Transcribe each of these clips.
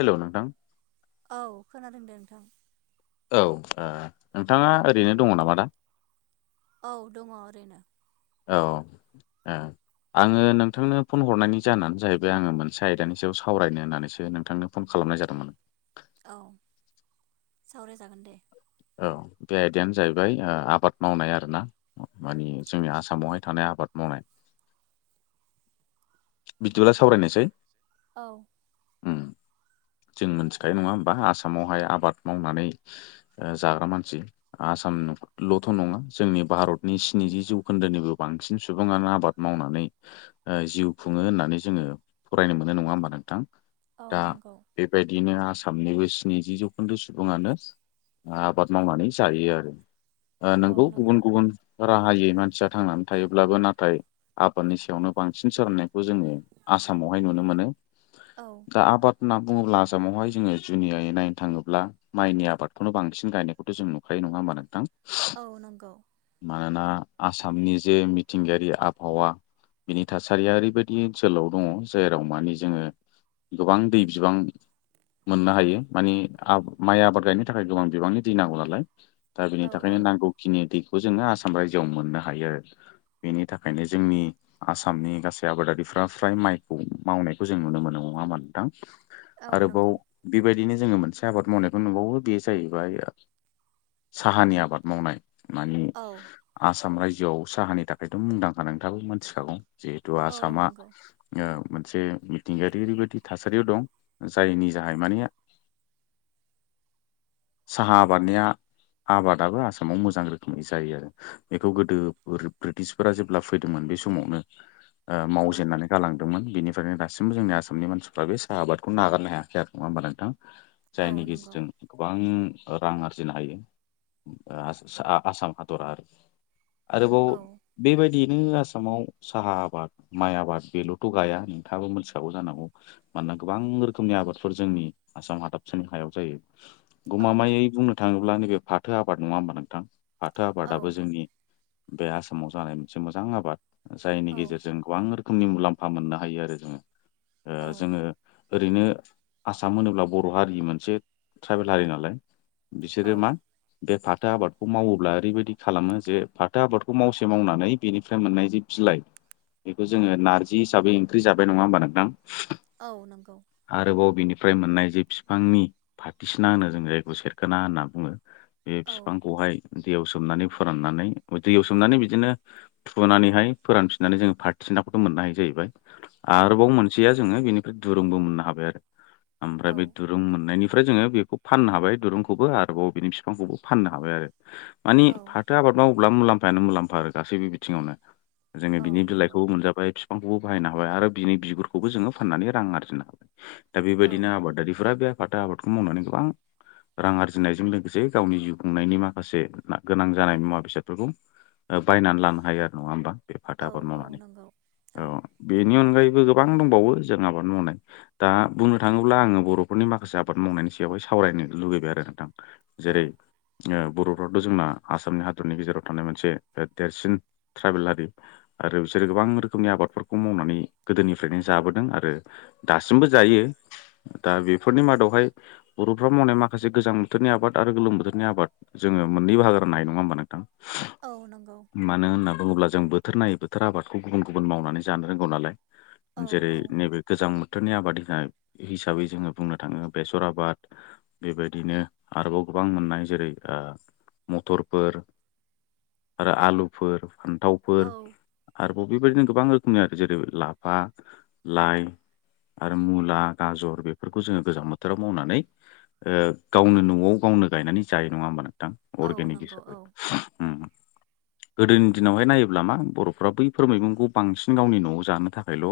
हेल' नोंथां औ खोनादों दे नोंथां औव नोंथांङा ओरैनो दंङ नामा दा? औव दंङ ओरैयनो औ औ आंङो नोंथांनो फन हरनायनि जाहाना जाहैबाय आंङो मोनसे आयदानि सायाव सावरायनो होननानैसो नोंथांनो फन खालामनाय जादोंमोन? औव सावरायजागोन दे। औव बे आयदायानो जाहैबाय आबाद मावनाय आरोना। माने जोंनि आसामावहाय थानाय आबाद मावनाय बिदिब्ला सावरायनोसैय औव जों मोनथिखायो नंङा होमबा आसामावहाय आबाद मावनानै जाग्रा मानसि आसामनि ल'थ' नंङा जोंनि भारतनि स्निजि जौखोन्दोनिबो बांसिन सुबुंङानो आबाद मावनानैय जिउ खुंङो होननानै जोंङो फरायनो मोनो नंङा होमबा नोंथां? दा औव नंगौव। बेबायदिनो आसामनिबो स्निजि जौखोन्दो सुबुंङानो आबाद मावनानै जायो आरो औ नोंगौ गुबुन नंगौ गुबुन राहायै मानसिया थांनानै थायोब्लाबो नाथाय आबादनि सायावनो बांसिन सोनारनानै जोंङो आसामावहाय नुनो मोनो औ दा आबाद होनना बुंङोब्ला आसामावहाय जोंङो जुनियै नायनो थांङोब्ला माइनि आबाद बेखौनो बांसिन गायनायखौ' जों नुखायो नंङा होमबा नोंथां। औ नंगौव। मानोना आसामनि जे मिथिंगायारि आबहावा बिनि थासारिया ओरैबायदि ओनसोलाव दंङ जेराव माने जोंङो गोबां दै बिबां मोननो हायो माने माइ आबाद गायनो थाखाय गोबां बिबांनि दै नांगौ नालाय दा औ बिनि औ थाखायनो नांगौ। खिनि दैखौ जोंङो आसाम रायजोआव मोननो हायो आरो बेनि थाखायनो जोंनि आसामनि गासै आबादारिफ्रा फ्राय माइखौ मावनायखौ जों नुनो मोनो नंङा होनबा नोंथां। औ आरोबाव नंगौ बेबायदिनो जोंङो मोनसे आबाद मावनायखौ नुबावो बे जाहैबाय साहानि आबाद मावनाय मानि औ आसाम रायजोआव साहानि थाखायथ' मुंदांखा नोंथांङाबो मिथिखागौ जिहेथु औ आसामा नंगौ मोनसे मिथिंगायारि ओरैबायदि थासारियाव दं जायनि जाहै माने साहा आबादनिया आबादाबो आसामाव मोजां रोखोमै जायो आरो बेखौ गोदो ब्रिटिसफोरा जेब्ला फैदोंमोन बे समावनो औ मावजेननानै गालांदोंमोन बेनिफ्रायनो दासिमबो जोंनि आसामनि मानसिफ्रा बे साहा आबादखौ नागारनो हायाखै आरो नंङा होमबा नोंथां। औ जायनि नंगौ गेजेरजों गोबां रां आरजिनो हायो ओ [unintelligible] आसाम हादरा आरो। आरोबाव औ बेबायदियैनो आसामाव साहा आबाद माइ आबाद बेल'थ' गाया नोंथांङाबो मोनथिखागौ जानांगौ। मानोना गोबां रोखोमनि आबादफोर जोंनि आसाम हादाबसानि हायाव जायो। औ गमामायै बुंनो थांङोब्ला नैबे फाथो आबाद नंङा होमबा नोंथां फाथो आबादाबो औ जोंनि बे आसामाव जानाय मोनसे मोजां आबाद जायनि औ गेजेरजों गोबां रोखोमनि मुलाम्फा मोननो हायो आरो जोंङो ओ औ जोंङो ओरैनो आसाम होनोब्ला बर' हारि मोनसे ट्राइबेल हारि नालाय बिसोरो औ मा बे फाथो आबादखौ मावोब्ला ओरैबायदि खालामो जे फाथो आबादखौ मावसे मावनानै बेनिफ्राय मोननाय जि बिलाइ बेखौ जोंङो नारजि हिसाबै ओंख्रि जाबाय नंङा होमबा नोंथां? औ नंगौ। आरोबाव बिनिफ्राय मोननाय जे फिफांनि फाथसिना होनो जों जायखौ सेरखोना होनना बुङो बे औ फिफांखौहाय दैयाव सोमनानै फोराननानै ओ दैयाव सोमनानै बिदिनो थुनानैहाय फोरानफिननानै जोंङो फारथिसिनाखौथ' मोननो हायो जाहैबाय। औ आरोबाव मोनसेया जोङो बेनिफ्राय दुरुंबो मोननो हाबाय आरो ओमफ्राय बे औ दुरुं मोननायनि ओमफ्राय जोङो बेखौ फाननो हाबाय दुरुंखौबो आरोबाव बेनि फिफांखौबो फाननो हाबाय आरो। मानि फाथो आबाद मावोब्ला मुलाम्फायानो मुलाम्फा आरो गासैबो बिथिङावनो। जोङो औ बिनि नंगौ बिलाइखौ मोनजाबाय फि बिफांखौबो बाहायनो हाबाय आरो बिनि बिगुरखौबो जोङो फाननानै रां आरजिनो हा दा बेबायदिनो आबादारिफोरा बेफाथो आबादखौ मावनानै गोबां रां आरजिनायजों लोगोसे गावनि जिउ खुंनायनि माखासे मा गोनां जानाय मुवा बेसादफोरखौ ओ बायनानै लानो हायो आरो नङा होमबा बे फाथो आबाद मावनानै औ। बेनि अनगायैबो गोबां दंबावो जों आबाद मावनाय दा बुंनो थाङोब्ला आङो बर'फोरनि माखासे आ आबाद मावनायनि सायावहाय सावरायनो लुगैबाय आरो नोंथां जेरै ओ बर'फ्राथ' जोंना आसामनि हादरनि गेजेराव थानाय मोनसे देरसिन ट्राइबेला हारि। आरो बिसोरो गोबां रोखोमनि आबादफोरखौ मावनानै गोदोनिफ्रायनो जाबोदों आरो दासिमबो जायो दा बेफोरनि मादाव बेवहाय बर'फ्रा मावनाय माखासे गोजां बोथोरनि आबाद आरो गोलोम बोथोरनि आबाद जोङो मोननै बाहागो राननो हायो नङा होमबा नोंथां? औ नंगौ। मानो होनना बुङोब्ला जों बोथोर नायै बोथोर आबादखौ गुबुन गुबुन मावनानै जानो रोंगौ औ नालाय। जेरै औ नैबे गोजां बोथोरनि आबाद होनाय हिसाबै जोङो बुंनो थाङो। बेसर आबाद। बेबायदिनो आरोबाव गोबां मोननाय जेरै ओ मथरफोर। आरो आलुफोर फान्थावफोर। औ आरोबाव बेबायदिनो गोबां रोखोमनि आरो जेरै लाफा लाइ आरो मुला गाजर बेफोरखौ जोङो गोजां बो थोराव मावनानै ओ गावनो न'आव गावनो गायनानै जायो नङा होमबा नों थां औ अर्गनिक नंगौ औ हिसाबै उम। गोदोनि दिनावहाय नायोब्ला मा बर'फ्रा बैफोर मैगंखौ बांसिन गावनि न'आव जानो थाखायल'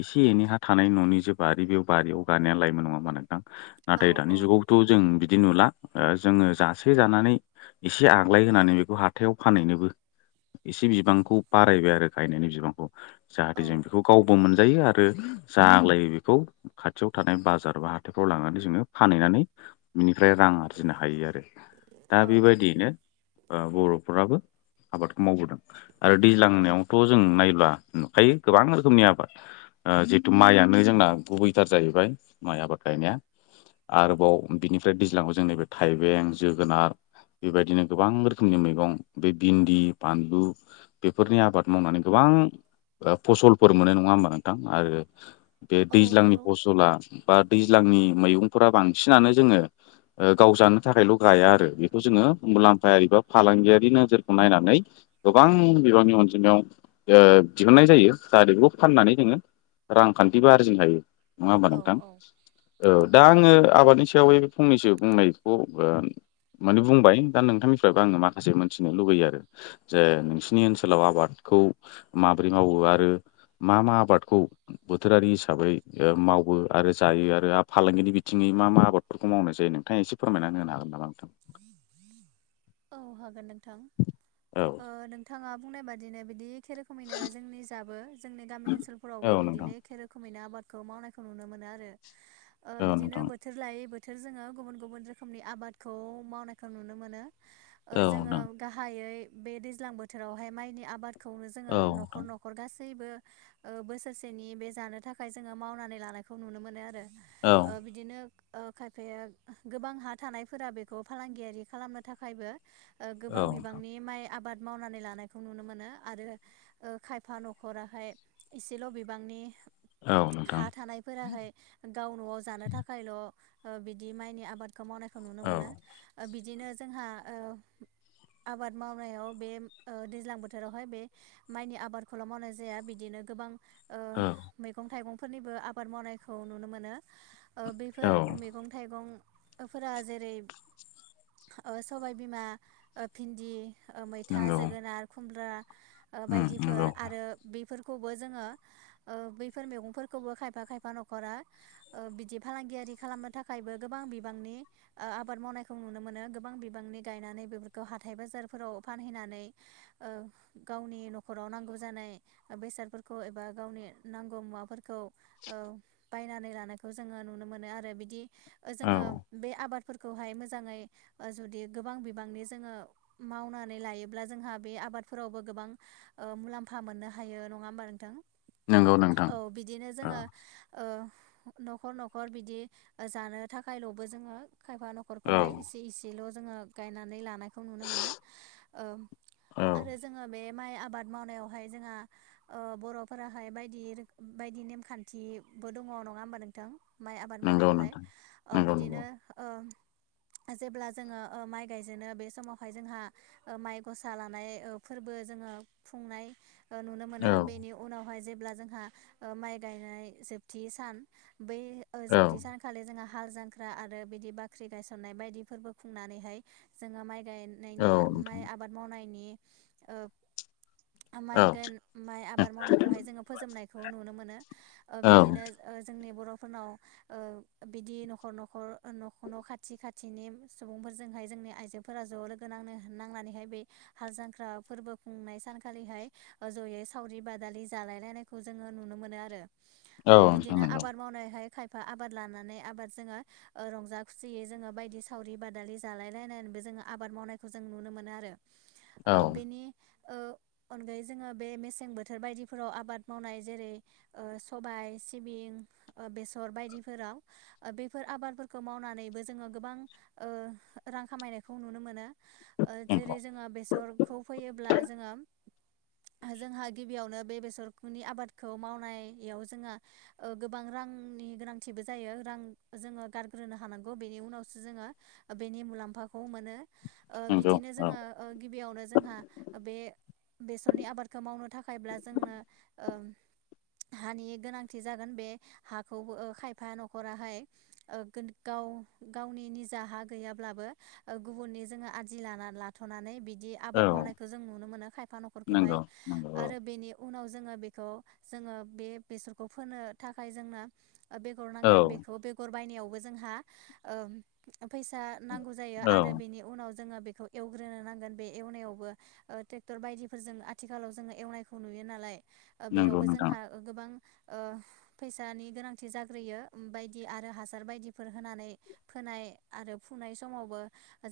एसे एनै हा थानाय न'नि जे बारि बे बारियाव गायना लायमोन नङा होनबा नोंथां नाथाय दानि औ जुगाव थ' जों बिदि नुला ओ जोङो जासे जानानै एसे आग्लाय होनानै बेखौ हाथायाव फानहैनोबो एसे बिबांखौ बारायबाय आरो गायनायनि बिबांखौ। जाहाथे जों बेखौ गावबो मोनजायो आरो जा आग्लायो बेखौ खाथियाव थानाय बाजार बा हा हाथायफोराव लांनानै जोङो फानहैनानै बिनिफ्राय रां आरजिनो हायो आरो दा औ बेबायदियैनो ओ बर'फोराबो आबादखौ मावबोदों आरो औ औ दैज्लांनायावथ' जों नायब्ला नुखायो गोबां रोखोमनि आबाद ओ जिहेतु माइयानो जोंना गुबैथार जाहैबाय माइ आबाद गायनाया आरोबाव बिनिफ्राय दैज्लांआव जों नैबे थाइबें जोगोनार बेबायदिनो गोबां रोखोमनि मैगं बे बिन्दि बानलु बेफोरनि आबाद मावनानै गोबां फसलफोर मोनो नङा होमबा नोंथां आरो बे औ दैज्लांनि नंगौ फसला बा दैज्लांनि मैगंफोरा बांसिनानो जोङो ओ गावजानो थाखायल' गाया आरो बेखौ जोङो मुलाम्फायारि बा फालांगियारि नोजोरखौ नायनानै गोबां बिबांनि अनजिमायाव ओ दिहुननाय जायो जाहाथे बेखौ फाननानै जोङो रांखान्थिबो आरजिनो हायो नङा होमबा औ नोंथां? औ औ दा आङो आबादनि सायाव फंनैसो बुंनायखौ ओ माने बुंबाय दा नोंथांनिफ्रायबो आङो माखासे मोनथिनो लुबैयो आरो। जे नोंसिनि ओनसोलाव आबादखौ माबोरै मावो आरो मा मा आबादखौ बोथोरारि हिसाबै मावो आरो जायो आरो आरो फालांगिनि बिथिङै मा मा आबादफोरखौ मावनाय जायो नोंथाङा एसे फोरमायना होनो हागोन नामा [unintelligible] औ हागोन नोंथां औ ओ नों थाङा बुंनाय बादिनो बिदि एखे रोखोमैनो जोंनि जाबो जोंनि गामि ओनसोलफोरावबो औ नोंथां बिदिनो एखे रोखोमैनो आबादखौ मावनायखौ नुनो मोनो आरो ओ औ बिदिनो नोंथां बोथो बोथोर लायै बोथोर जोङो गुबुन - गुबुन रोखोमनि आबादखौ मावनायखौ नुनो मोनो औ जोङो नोंथां गाहायै बे दैज्लां बोथोरावहाय माइनि आबादखौनो जोङो औ न'खर नोंथां नख नखर गासैबो ओ बोसोरसेनि बे जानो थाखाय जोङो मावनानै लानायखौ नुनो मोनो आरो। औ ओ बिदिनो ओ खायफाया गोबां हा थानाय फोरा बेखौ फालांगियारि खालामनो थाखायबो ओ औ गोबां नोंथां बिबांनि माइ आबाद मावनानै लानायखौ नुनो मोनो आरो खायफा न'खराहाय एसेल' बिबांनि औ नोंथां हा थानायफोराहाय गाव न'आव जानो थाखायल' ओ बिदि माइनि आबादखौ मावनायखौ नुनो औ मोनो। ओ बिदिनो जोंहा ओ आबाद मावनायाव बे ओ दैज्लां बोथोरावहाय बे माइनि आबादखौल' मावनाय जाया बिदिनो गोबां ओ औ मैगं थाइगंफोरनिबो आबाद मावनायखौ नुनो मोनो। ओ औ बेफोर मैगं थाइगं फोरा जेरै ओ सबायबिमा ओ भिन्दि ओ मैथा नंगौ जोगोनार खुमब्रा ओ उम नंगौ बायदिफोर आरो बेफोरखौबो जोङो ओ बैफोर मैगंफोरखौबो खायफा खायफा न'खरा ओ बिदि फालांगियारि खालामनो थाखायबो गोबां बिबांनि ओ आबाद मावनायखौ नुनो मोनो बिबांनि गायनानै बेफोरखौ हाथाय बाजारफोराव फानहैनानै ओ गावनि न'खराव नांगौ जानाय बेसादफोरखौ एबा गावनि नांगौ मुवाफोरखौ ओ बायनानै लानायखौ जोङो नुनो मोनो आरो बिदि ओ औ जोङो बे आबादफोरखौहाय मोजाङै आ जुदि गोबां बिबांनि जोङो मावनानै लायोब्ला जोंहा बे आबादफोरावबो गोबां ओ मुलाम्फा मोननो हायो नङा होमबा नोंथां नंगौ नोंथां औ बिदिनो औ जोङो ओ न'खर न'खर बिदि जानो थाखायल'बो जोङो खायफा नखर औ खौहाय इसे इसेल' जोङो गायनानै लानायखौ नुनो मोनो औ आरो जोङो बे माइ आबाद मावनायावहाय जोंहा ओ बर'फोराहाय बायदि रोखो बायदि नेमखान्थिबो दङ नङा होमबा नोंथां? माइ आबाद नंगौ मावनायावहाय नोंथां ओ नंगौ बि नंगौ ओ जेब्ला जोङो ओ माइ गायजेनो बे समावहाय जोंहा ओ माइ गसा लानाय ओ फोरबो जोङो खुंनाय ओ नुनो औ मोनो बेनि उनावहाय जेब्ला जोंहा माइ गायनाय जोबथि सान बै औ जोबथि सान खालि जोङो हाल जांख्रा आरो बिदि बाख्रि गायसननाय बायदिफोरबो खुंनानैहाय जोङो माइ गाय औ नायनायनि माइ नोंथां आबाद मावनायनि ओ माइ औ - माइ आबाद मावनायखौहाय जोङो फोजोबनायखौ नुनो मोनो ओ औ बिदिनो ओ जोंनि बर'फोरनाव बिदि ओ न'खर न'खर कर' न'खर न' खाथि खाथिनि सुबुंफोरजोंहाय जोंनि आइजोफोरा ज' लोगो नांनो नांनानैहाय बे हाल जांख्रा फोरबो खुंनाय सानखालिहाय जयै सावरि बादालि जालाय लायनायज खौ जोङो नुनो मोनो आरो औ नोंथां बिदिनो नंगौ आबाद मावनायहाय आबाद लानानै आबाद जोंङो ओ रंजा खुसियै जोङो बायदि सावरि बादालि जालाय लायनानैबो जोङो आबाद मावनायखौ जों नुनो मोनो आरो औ बेनि ओ अनगायै जोङो बे मेसें बोथोर बायदिफोराव आबाद मावनाय जेरै ओ सबाय सिबिं ओ बेसर बायदिफोराव बे बेफोर आबादफोरखौ मावनानैबो जोङो गोबां ओ रां खामायनायखौ नुनो मोनो। ओ जेरै नंगौ जोङो बेसरखौ फैयोब्ला जोङो जोंहा गिबियावनो बे बेसरनि आबादखौ मावनायाव जोंहा ओ गोबां रांनि गोनांथिबो जायो रां जोङो गारग्रोनो हानांगौ बेनि उनावसो जोङो बेनि मुलाम्फाखौ मोनो नंगौ बिदिनो औ जोङो गिबियावनो जोंहा बे बेसरनि आबादखौ मावनो थाखायब्ला जोंनो ओ हानि गोनांथि जागोन बे हाखौ ओ खायफा न'खराहाय गाव गावनि निजाहा गैयाब्लाबो ओ गुबुननि जोङो आदि लाना लाथ'नानै बिदि औ आबाद मावनायखौ जों नुनो मोनो खायफा न'फोरखौहाय नंगौ नंगौ औ आरो बेनि उनाव जोङो बेखौ जोङो बे बेसरखौ फोनो थाखाय जोङो बेगर नांगोन बेखौ बेगर बायनायावबो जोंहा ओ फैसा नांगौ जायो औ औ आरो बेनि उनाव जोङो बेखौ एवग्रोनो नांगोन बे एवनायावबो ओ ट्रेक्टर बायदिफोरजों आथिखालाव जोङो एवनायखौ नुयो नालाय ओ नंगौ बेयावबो नोंथां जोंहा गोबां ओ फैसानि गोनांथि जाग्रोयो ओमफाय बिदि आरो हासार बायदिफोर होनानै फोनाय आरो फुनाय समावबो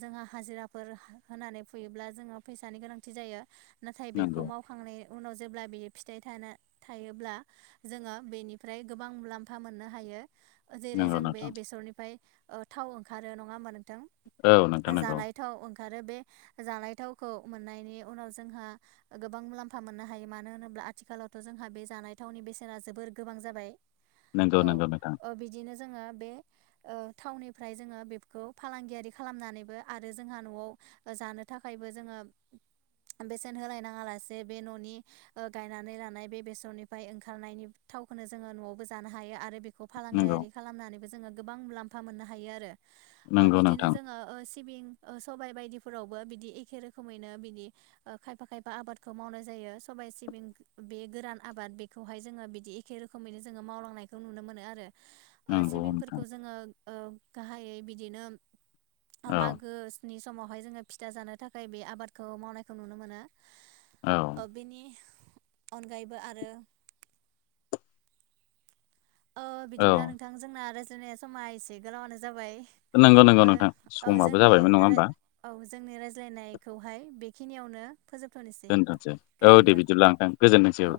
जोंहा हाजिराफोर होनानै फैयोब्ला जोङो फैसानि गोनांथि जायो नाथाय बेखौ नंगौ माव फांनायनि उनाव जेब्ला बियो फिथाइ थाना थायोब्ला जोङो बेनिफ्राय गोबां मुलाम्फा मोननो हायो। जेरै नंगौ जों बे नोंथां बेसरनिफ्राय ओ थाव ओंखारो नङा होमबा नोंथां औ नोंथां जानाय थाव ओंखारो बे जानाय थावखौ मोननायनि उनाव जोंहा गोबां मुलाम्फा मोननो हायो मानो होनोब्ला आथिखालावथ' जोंहा बे जानाय थावनि बेसेना जोबोर गोबां जाबाय नंगौ औ नंगौ नोंथां। ओ बिदिनो जोङो बे ओ थावनिफ्राय जोङो बेफोरखौ फालांगियारि खालामनानैबो आरो जोंहा न'आव ओ जानो थाखायबो जोङो बेसेन होलायनाङा लासे बे न'नि ओ गायनानै लानाय बे बेसरनिफ्राय ओंखारनायनि थावखौनो जोङो न'आवबो जानो हायो आरो बेखौ नंगौ फालांगायारि खालामनानैबो जोङो गोबां मुलाम्फा मोननो हायो आरो। ओ नंगौ बिदिनो नोंथां जोङो ओ सिबिं ओ सबाय बायदिफोरावबो बिदि एखे रोखोमैनो बिदि ओ खायफा खायफा आबादखौ मावनाय जायो सबाइ, सिबिं बे गोरान आबाद। बे खौहाय जोङो बिदि एखे रोखोमैनो जोङो मावलांनायखौ नुनो मोनो आ रो ओ नंगौ नोंथां सिबिंफोरखौ जोङो ओ गाहायै बिदिनो ओ औ मागोनि समावहाय जोङो फिथा जानो थाखाय बे आबादखौ मावनायखौ नुनो मोनो। औ। ओ बेनि अनगायैबो आरो ओ औ बिदिब्ला नोंथां जोंना रायज्लायनाया समा एसे गोलावानो जाबाय। नंगौ नंगौ ओ नोंथां औ समाबो जोंनि जाबायमोन नङा राय होमबा औ जोंनि रायज्लायनायखौहाय बेखिनियावनो फोजोबथ'नोसै, दोनथ'सै औ दे गोजोन्थों। बिदिब्ला नोंथां गोजोनथोंसै औ।